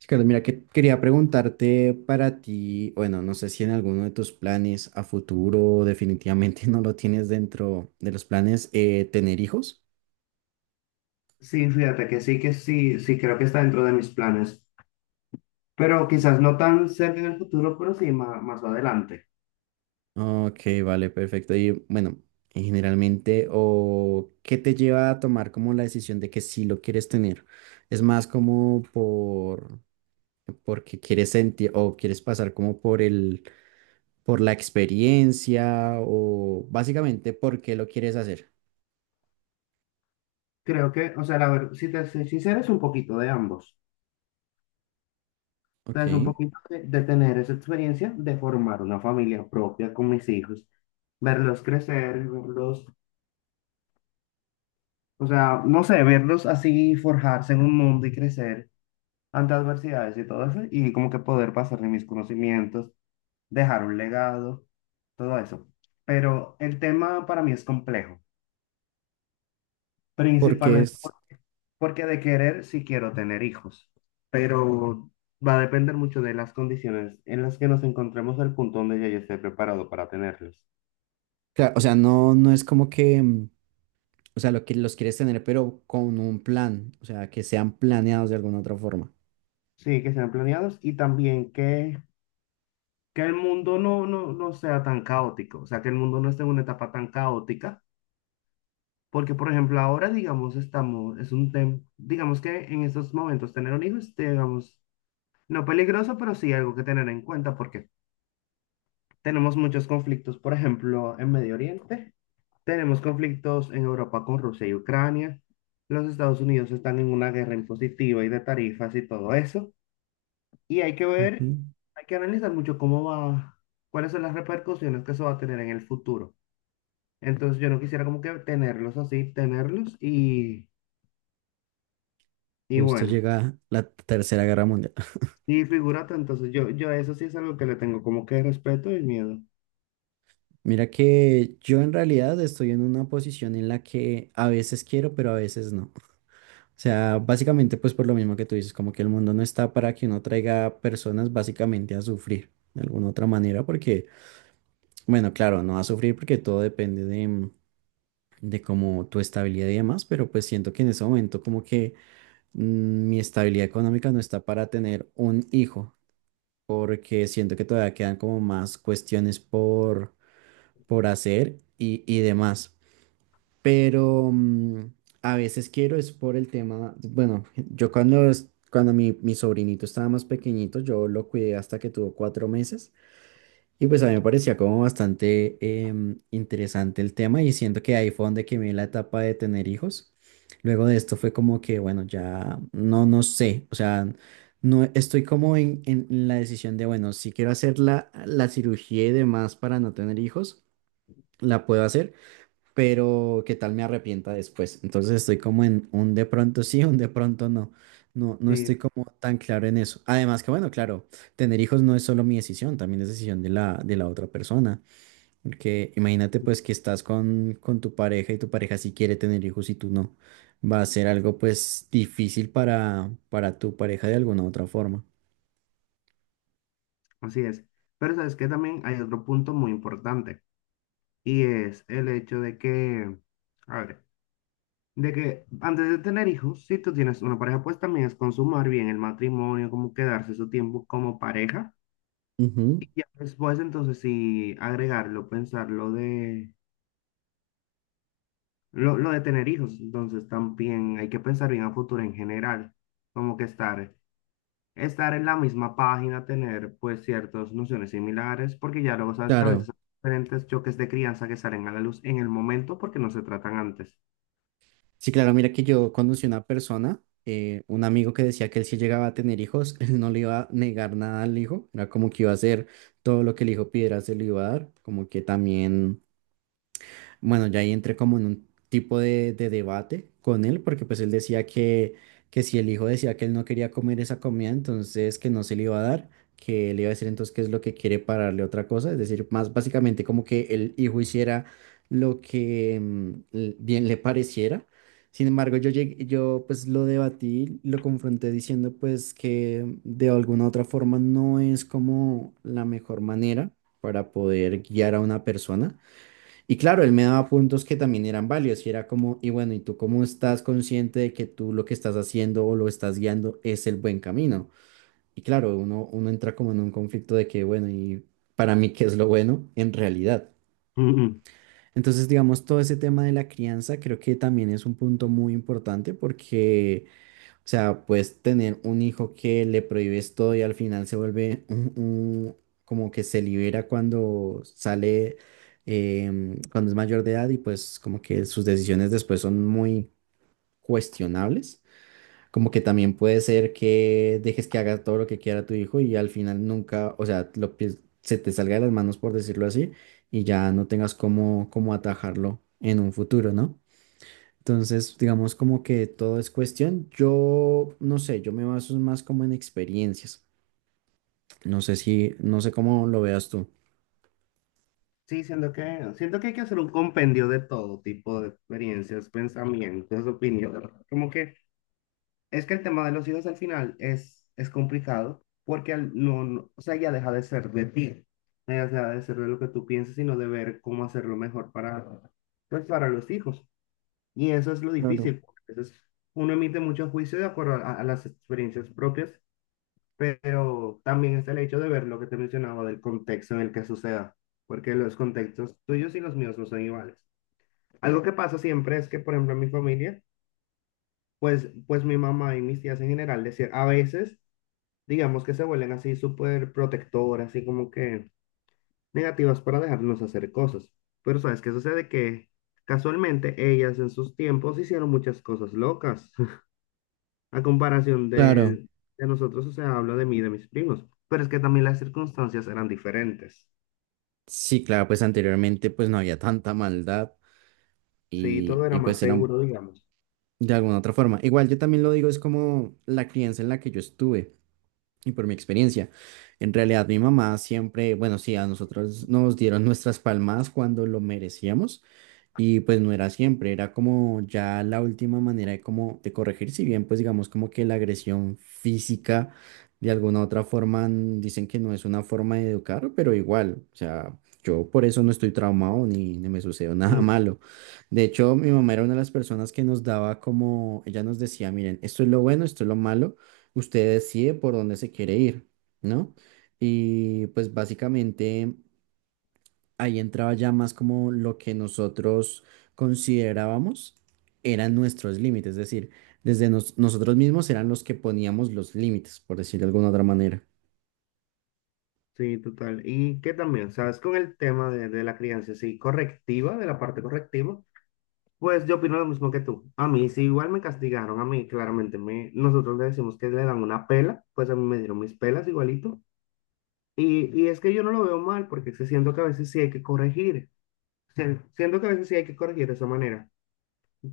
Sí, Carlos, mira, que quería preguntarte para ti, bueno, no sé si en alguno de tus planes a futuro definitivamente no lo tienes dentro de los planes, tener hijos. Sí, fíjate que sí, creo que está dentro de mis planes, pero quizás no tan cerca en el futuro, pero sí más, más adelante. Ok, vale, perfecto. Y bueno, y generalmente, ¿o qué te lleva a tomar como la decisión de que sí lo quieres tener? ¿Es más como porque quieres sentir o quieres pasar como por la experiencia o básicamente por qué lo quieres hacer? Creo que, o sea, la verdad, si te soy sincero, es un poquito de ambos. O sea, Ok. es un poquito de tener esa experiencia de formar una familia propia con mis hijos, verlos crecer, verlos, o sea, no sé, verlos así forjarse en un mundo y crecer ante adversidades y todo eso, y como que poder pasarle mis conocimientos, dejar un legado, todo eso. Pero el tema para mí es complejo, Porque principalmente es porque de querer sí quiero tener hijos, pero va a depender mucho de las condiciones en las que nos encontremos, el punto donde ya yo esté preparado para tenerlos. Claro, o sea, no es como que, o sea, lo que los quieres tener, pero con un plan, o sea, que sean planeados de alguna otra forma. Sí, que sean planeados y también que el mundo no sea tan caótico, o sea, que el mundo no esté en una etapa tan caótica. Porque, por ejemplo, ahora, digamos, estamos, es un tema, digamos que en estos momentos tener un hijo es, digamos, no peligroso, pero sí algo que tener en cuenta porque tenemos muchos conflictos, por ejemplo, en Medio Oriente, tenemos conflictos en Europa con Rusia y Ucrania, los Estados Unidos están en una guerra impositiva y de tarifas y todo eso, y hay que Ujú. ver, hay que analizar mucho cómo va, cuáles son las repercusiones que eso va a tener en el futuro. Entonces yo no quisiera como que tenerlos así, tenerlos y Justo bueno, llega la Tercera Guerra Mundial. y figúrate, entonces yo eso sí es algo que le tengo como que respeto y miedo. Mira que yo en realidad estoy en una posición en la que a veces quiero, pero a veces no. O sea, básicamente pues por lo mismo que tú dices, como que el mundo no está para que uno traiga personas básicamente a sufrir de alguna otra manera, porque, bueno, claro, no a sufrir porque todo depende de como tu estabilidad y demás, pero pues siento que en ese momento como que mi estabilidad económica no está para tener un hijo, porque siento que todavía quedan como más cuestiones por hacer y demás. Pero a veces quiero es por el tema, bueno, yo cuando mi sobrinito estaba más pequeñito, yo lo cuidé hasta que tuvo 4 meses. Y pues a mí me parecía como bastante interesante el tema y siento que ahí fue donde quemé la etapa de tener hijos. Luego de esto fue como que, bueno, ya no, no sé, o sea, no estoy como en la decisión de, bueno, si quiero hacer la cirugía y demás para no tener hijos, la puedo hacer, pero qué tal me arrepienta después. Entonces estoy como en un de pronto sí, un de pronto no. No, no Sí. estoy como tan claro en eso. Además que bueno, claro, tener hijos no es solo mi decisión, también es decisión de la otra persona. Porque imagínate pues Sí. que estás con tu pareja y tu pareja sí quiere tener hijos y tú no. Va a ser algo pues difícil para tu pareja de alguna u otra forma. Así es. Pero sabes que también hay otro punto muy importante y es el hecho de que, a ver, de que antes de tener hijos, si tú tienes una pareja, pues también es consumar bien el matrimonio, como quedarse su tiempo como pareja. Ujú, Y ya después entonces sí agregarlo, pensar lo de, lo de tener hijos. Entonces también hay que pensar bien a futuro en general, como que estar en la misma página, tener pues ciertas nociones similares, porque ya luego sabes que a claro. veces hay diferentes choques de crianza que salen a la luz en el momento porque no se tratan antes. Sí, claro, mira que yo conocí una persona, un amigo que decía que él si llegaba a tener hijos, él no le iba a negar nada al hijo, era como que iba a hacer todo lo que el hijo pidiera, se lo iba a dar, como que también. Bueno, ya ahí entré como en un tipo de debate con él, porque pues él decía que si el hijo decía que él no quería comer esa comida, entonces que no se le iba a dar, que le iba a decir entonces qué es lo que quiere para darle otra cosa, es decir, más básicamente como que el hijo hiciera lo que bien le pareciera. Sin embargo, yo pues lo debatí, lo confronté diciendo pues que de alguna otra forma no es como la mejor manera para poder guiar a una persona y claro, él me daba puntos que también eran válidos y era como, y bueno, ¿y tú cómo estás consciente de que tú lo que estás haciendo o lo estás guiando es el buen camino? Y claro, uno entra como en un conflicto de que, bueno, ¿y para mí qué es lo bueno en realidad? Ujú. Entonces, digamos, todo ese tema de la crianza creo que también es un punto muy importante porque, o sea, puedes tener un hijo que le prohíbes todo y al final se vuelve como que se libera cuando sale, cuando es mayor de edad y pues como que sus decisiones después son muy cuestionables. Como que también puede ser que dejes que haga todo lo que quiera tu hijo y al final nunca, o sea, se te salga de las manos por decirlo así y ya no tengas cómo atajarlo en un futuro, ¿no? Entonces, digamos como que todo es cuestión. Yo no sé, yo me baso más como en experiencias. No sé si, no sé cómo lo veas tú. Sí, siento que hay que hacer un compendio de todo tipo de experiencias, pensamientos, opiniones. Como que es que el tema de los hijos al final es complicado porque al- no, no- o sea, ya deja de ser de ti, ya deja de ser de lo que tú piensas, sino de ver cómo hacerlo mejor para, pues, para los hijos. Y eso es lo Claro. difícil, porque a veces uno emite muchos juicios de acuerdo a las experiencias propias, pero también está el hecho de ver lo que te mencionaba del contexto en el que suceda, porque los contextos tuyos y los míos no son iguales. Algo que pasa siempre es que, por ejemplo, en mi familia, pues mi mamá y mis tías en general, decir, a veces, digamos que se vuelven así súper protectoras, así como que negativas para dejarnos hacer cosas. Pero ¿sabes qué sucede? Que casualmente ellas en sus tiempos hicieron muchas cosas locas a comparación Claro, de nosotros, o sea, hablo de mí, y de mis primos, pero es que también las circunstancias eran diferentes. sí, claro, pues anteriormente pues no había tanta maldad Sí, y, todo era y más pues seguro, digamos. de alguna otra forma. Igual yo también lo digo, es como la crianza en la que yo estuve y por mi experiencia. En realidad mi mamá siempre, bueno, sí, a nosotros nos dieron nuestras palmadas cuando lo merecíamos. Y pues no era siempre, era como ya la última manera de como de corregir, si bien pues digamos como que la agresión física de alguna otra forma dicen que no es una forma de educar, pero igual, o sea, yo por eso no estoy traumado ni me sucedió nada Mm. malo. De hecho, mi mamá era una de las personas que nos daba como, ella nos decía, miren, esto es lo bueno, esto es lo malo, usted decide por dónde se quiere ir, ¿no? Y pues básicamente ahí entraba ya más como lo que nosotros considerábamos eran nuestros límites, es decir, desde nosotros mismos eran los que poníamos los límites, por decirlo de alguna otra manera. Sí, total. Y que también, ¿sabes? Con el tema de la crianza, sí, correctiva, de la parte correctiva, pues yo opino lo mismo que tú. A mí, sí, igual me castigaron, a mí claramente me, nosotros le decimos que le dan una pela, pues a mí me dieron mis pelas igualito. Y es que yo no lo veo mal, porque sí siento que a veces sí hay que corregir. Sí, siento que a veces sí hay que corregir de esa manera.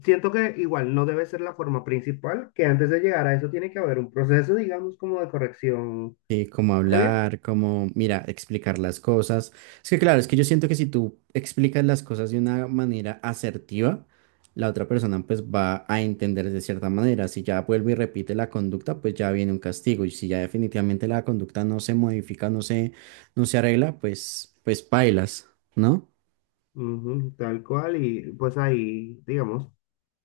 Siento que igual no debe ser la forma principal, que antes de llegar a eso tiene que haber un proceso, digamos, como de corrección Sí, cómo previa. hablar, cómo, mira, explicar las cosas. Es que claro, es que yo siento que si tú explicas las cosas de una manera asertiva, la otra persona pues va a entender de cierta manera. Si ya vuelve y repite la conducta, pues ya viene un castigo. Y si ya definitivamente la conducta no se modifica, no se arregla, pues, pues pailas, ¿no? Ujú, tal cual, y pues ahí, digamos,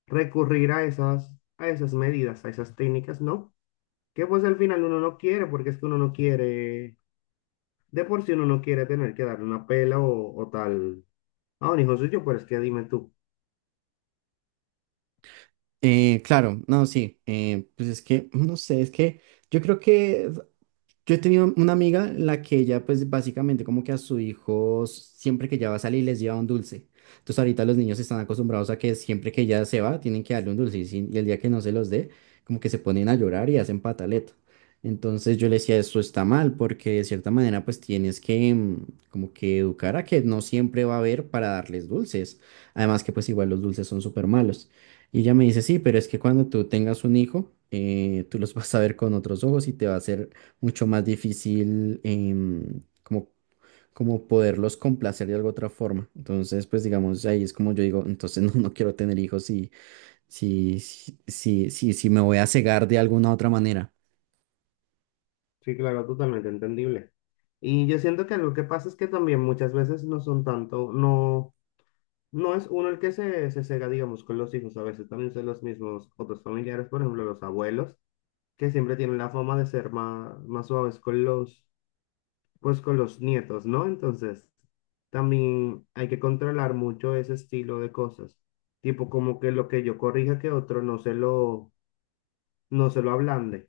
recurrir a esas medidas, a esas técnicas, ¿no? Que pues al final uno no quiere, porque es que uno no quiere, de por sí uno no quiere tener que darle una pela o tal a un hijo suyo, pero es que dime tú. Claro, no, sí. Pues es que, no sé, es que yo creo que yo he tenido una amiga en la que ella, pues básicamente como que a su hijos, siempre que ella va a salir, les lleva un dulce. Entonces ahorita los niños están acostumbrados a que siempre que ella se va, tienen que darle un dulce y, y el día que no se los dé, como que se ponen a llorar y hacen pataleta. Entonces yo le decía, eso está mal, porque de cierta manera pues tienes que, como que educar a que no siempre va a haber para darles dulces. Además que pues igual los dulces son súper malos. Y ella me dice, sí, pero es que cuando tú tengas un hijo, tú los vas a ver con otros ojos y te va a hacer mucho más difícil como, poderlos complacer de alguna otra forma. Entonces, pues digamos, ahí es como yo digo, entonces no quiero tener hijos si me voy a cegar de alguna otra manera. Sí, claro, totalmente entendible. Y yo siento que algo que pasa es que también muchas veces no son tanto, no. No es uno el que se cega, digamos, con los hijos. A veces también son los mismos otros familiares, por ejemplo, los abuelos, que siempre tienen la fama de ser más, más suaves con los, pues, con los nietos, ¿no? Entonces, también hay que controlar mucho ese estilo de cosas. Tipo, como que lo que yo corrija que otro no se lo ablande.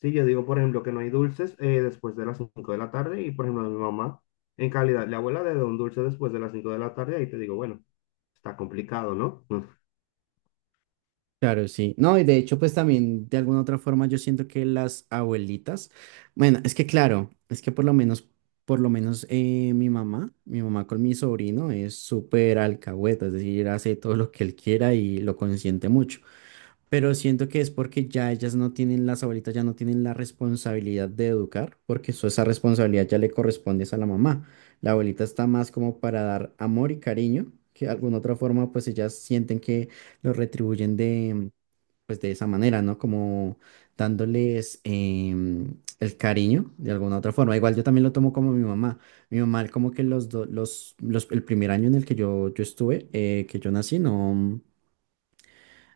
Si yo digo, por ejemplo, que no hay dulces después de las 5 de la tarde y, por ejemplo, mi mamá, en calidad de abuela, de un dulce después de las 5 de la tarde, ahí te digo, bueno, está complicado, ¿no? Claro, sí. No, y de hecho, pues también de alguna otra forma yo siento que las abuelitas, bueno, es que claro, es que por lo menos mi mamá con mi sobrino es súper alcahueta, es decir, hace todo lo que él quiera y lo consiente mucho. Pero siento que es porque ya ellas no tienen, las abuelitas ya no tienen la responsabilidad de educar, porque eso, esa responsabilidad ya le corresponde es a la mamá. La abuelita está más como para dar amor y cariño, que de alguna otra forma pues ellas sienten que lo retribuyen pues de esa manera, ¿no? Como dándoles, el cariño de alguna otra forma. Igual yo también lo tomo como mi mamá. Mi mamá como que los, do- los, el primer año en el que yo estuve, que yo nací, no.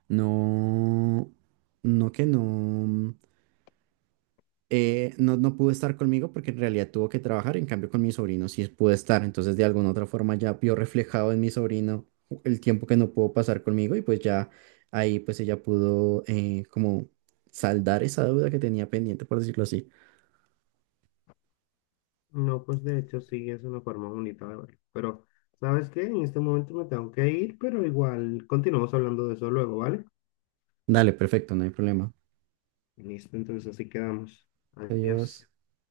No, no que no, no pudo estar conmigo porque en realidad tuvo que trabajar, en cambio con mi sobrino sí pudo estar, entonces de alguna otra forma ya vio reflejado en mi sobrino el tiempo que no pudo pasar conmigo y pues ya ahí pues ella pudo, como saldar esa deuda que tenía pendiente, por decirlo así. No, pues de hecho sí es una forma bonita de verlo. Pero, ¿sabes qué? En este momento me tengo que ir, pero igual continuamos hablando de eso luego, ¿vale? Dale, perfecto, no hay problema. Listo, entonces así quedamos. Adiós. Adiós.